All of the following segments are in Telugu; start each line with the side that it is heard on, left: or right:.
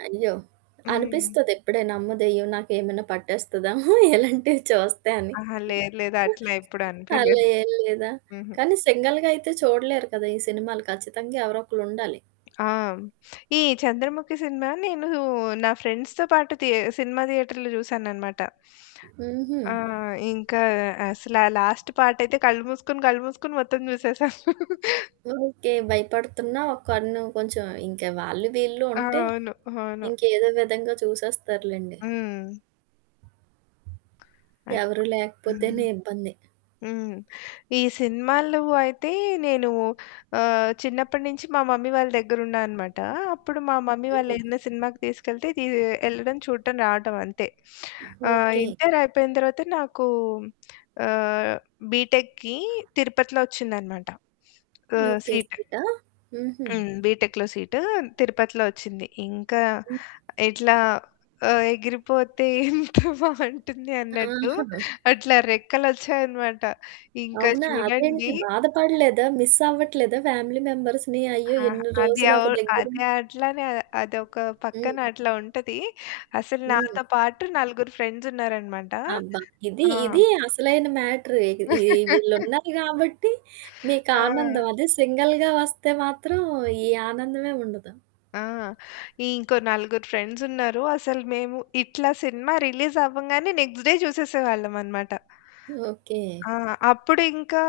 right: అయ్యో!
left: హ్మ్.
right: అనిపిస్తది. ఇప్పుడేన "ఆమ్మో దయ్యం! నాకేమైనా పట్టేస్తదా?" ఇలాంటివి చూస్తే అని.
left: అహా! లేదు లేదు. అట్లా ఎప్పుడు
right: అలా
left: అనిపియలేదు.
right: ఏం లేదా?
left: హుహు.
right: కానీ, సింగిల్‌గా అయితే చూడలేరు కదా! ఈ సినిమాలు ఖచ్చితంగా ఎవరో ఒకళ్ళు ఉండాలి.
left: ఆ! ఈ చంద్రముఖి సినిమా నేను నా ఫ్రెండ్స్‌తో పాటు తే సినిమా థియేటర్‌లో చూశాననమాట.
right: హుహు.
left: ఆ! ఇంక అసలు ఆ లాస్ట్ పార్ట్ అయితే కళ్ళు మూసుకొని, కళ్ళు మూసుకొని మొత్తం చూసేసాను.
right: ఓకే. భయపడుతున్నా ఒ కన్ను కొంచెం ఇంక వాళ్ళు వీళ్ళు
left: ఆ!
right: ఉంటే,
left: అవును. అవును.
right: ఇంకేదో విధంగా చూసేస్తారులెండి.
left: హ్మ్. అదే.
right: ఎవరు
left: హ్మ్.
right: లేకపోతేనే ఇబ్బంది.
left: హ్మ్. ఈ సినిమాలు అయితే నేను ఆహ్, చిన్నప్పటి నుంచి మా మమ్మీ వాళ్ళ దగ్గర ఉన్నాననమాట. అప్పుడు మా మమ్మీ వాళ్ళు
right: హ్మ్.
left: ఏదన్నా సినిమాకి తీసుకెళ్తే తీ ఎళ్లడం, చూడటం, రావటం అంతే. ఆహ్,
right: ఓకే.
left: ఇంటర్ అయిపోయిన తర్వాత నాకు ఆహ్, బీటెక్‌కి తిరుపతిలో ఒచ్చిందనమాట. ఆహ్,
right: ఓకే.
left: సీట్.
right: సీటా? హుహు.
left: హ్మ్. బీటెక్‌లో సీటు తిరుపతిలో ఒచ్చింది. ఇంక
right: హ్మ్.
left: ఇట్లా ఆహ్, ఎగిరిపోతే ఎంత బావుంటుంది అన్నట్టు
right: ఆహా!
left: అట్లా రెక్కలొచ్చాయనమాట. ఇంక
right: అవునా! అదేంటి?
left: చూడండి
right: బాధపడలేదా? మిస్ అవ్వట్లేదా ఫ్యామిలీ మెంబర్స్‌ని? అయ్యో!
left: ఆహా!
right: ఇన్ని
left: అది
right: రోజులు ఒక
left: అవును.
right: దగ్గర
left: అదే
right: ఉంటే.
left: అట్లనే అదొక పక్కన
right: హ్మ్.
left: అట్లా ఉంటది. అసలు
right: హ్మ్.
left: నాతో పాటు నలుగురు ఫ్రెండ్స్ ఉన్నారనమాట.
right: అబ్బా! ఇది
left: ఆ!
right: ఇది అసలైన మ్యాటరు ఇక ఈ వీళ్ళున్నారు కాబట్టి మీకు
left: ఆ!
right: ఆనందం. అది సింగిల్‌గా వస్తే మాత్రం ఈ ఆనందమే ఉండదు.
left: ఆ! ఇంకో నలుగురు ఫ్రెండ్సున్నారు. అసలు మేము ఇట్లా సినిమా రిలీజ్ అవ్వంగానే నెక్స్ట్ డే చూసేసేవాళ్ళమనమాట.
right: ఓకే.
left: ఆ! అప్పుడు ఇంకా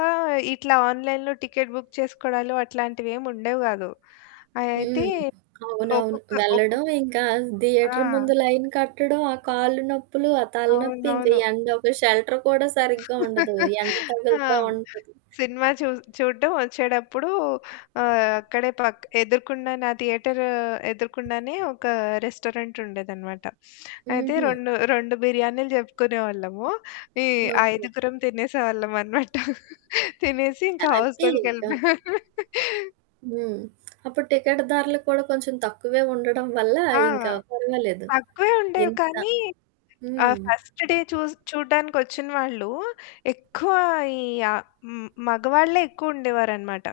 left: ఇట్లా ఆన్‌లైన్‌లో టికెట్ బుక్ చేసుకోవడాలు అట్లాంటివేమీ ఉండేవి గాదు. అయితే
right: హ్మ్. అవునవును.
left: ఒక్కొక్క ఒక్కొ
right: వెళ్లడం, ఇంకా థియేటర్
left: ఆ!
right: ముందు లైన్ కట్టడం, ఆ కాళ్ళు నొప్పులు, ఆ తలనొప్పి, ఇంక
left: అవునవును.
right: ఎండ. ఒక షెల్టర్ కూడా సరిగ్గా ఉండదు. ఎండ
left: ఆ!
right: తగులుతూ ఉంటది.
left: సినిమా చూస్ చూడడం వచ్చేటప్పుడు ఆహ్, అక్కడే పక్ ఎదురుగుండానే ఆ థియేటరు ఎదురుగుండానే ఒక రెస్టారెంట్ ఉండేదనమాట. అయితే
right: హుహు.
left: రెండు రెండు బిర్యానీలు చెప్పుకునేవాళ్ళము. ఈ
right: ఓకే.
left: ఐదుగురం తినేసేవాళ్ళమనమాట. తినేసి ఇంకా
right: హ్యాపీ
left: హాస్టల్‌కెళ్లిపోయాం.
right: ఇంక. హ్మ్. అప్పుడు టికెట్టు ధరలు కూడా కొంచెం తక్కువే ఉండడం వల్ల
left: ఆ!
right: ఇంక పర్వాలేదు.
left: తక్కువే ఉండేవి
right: ఎంత
left: కానీ, ఆ
right: హ్మ్.
left: ఫస్ట్ డే చూస్ చూడడానికి ఒచ్చిన వాళ్ళు ఎక్కువ ఈ య హ్మ్, మగవాళ్ళే ఎక్కువ ఉండేవారనమాట.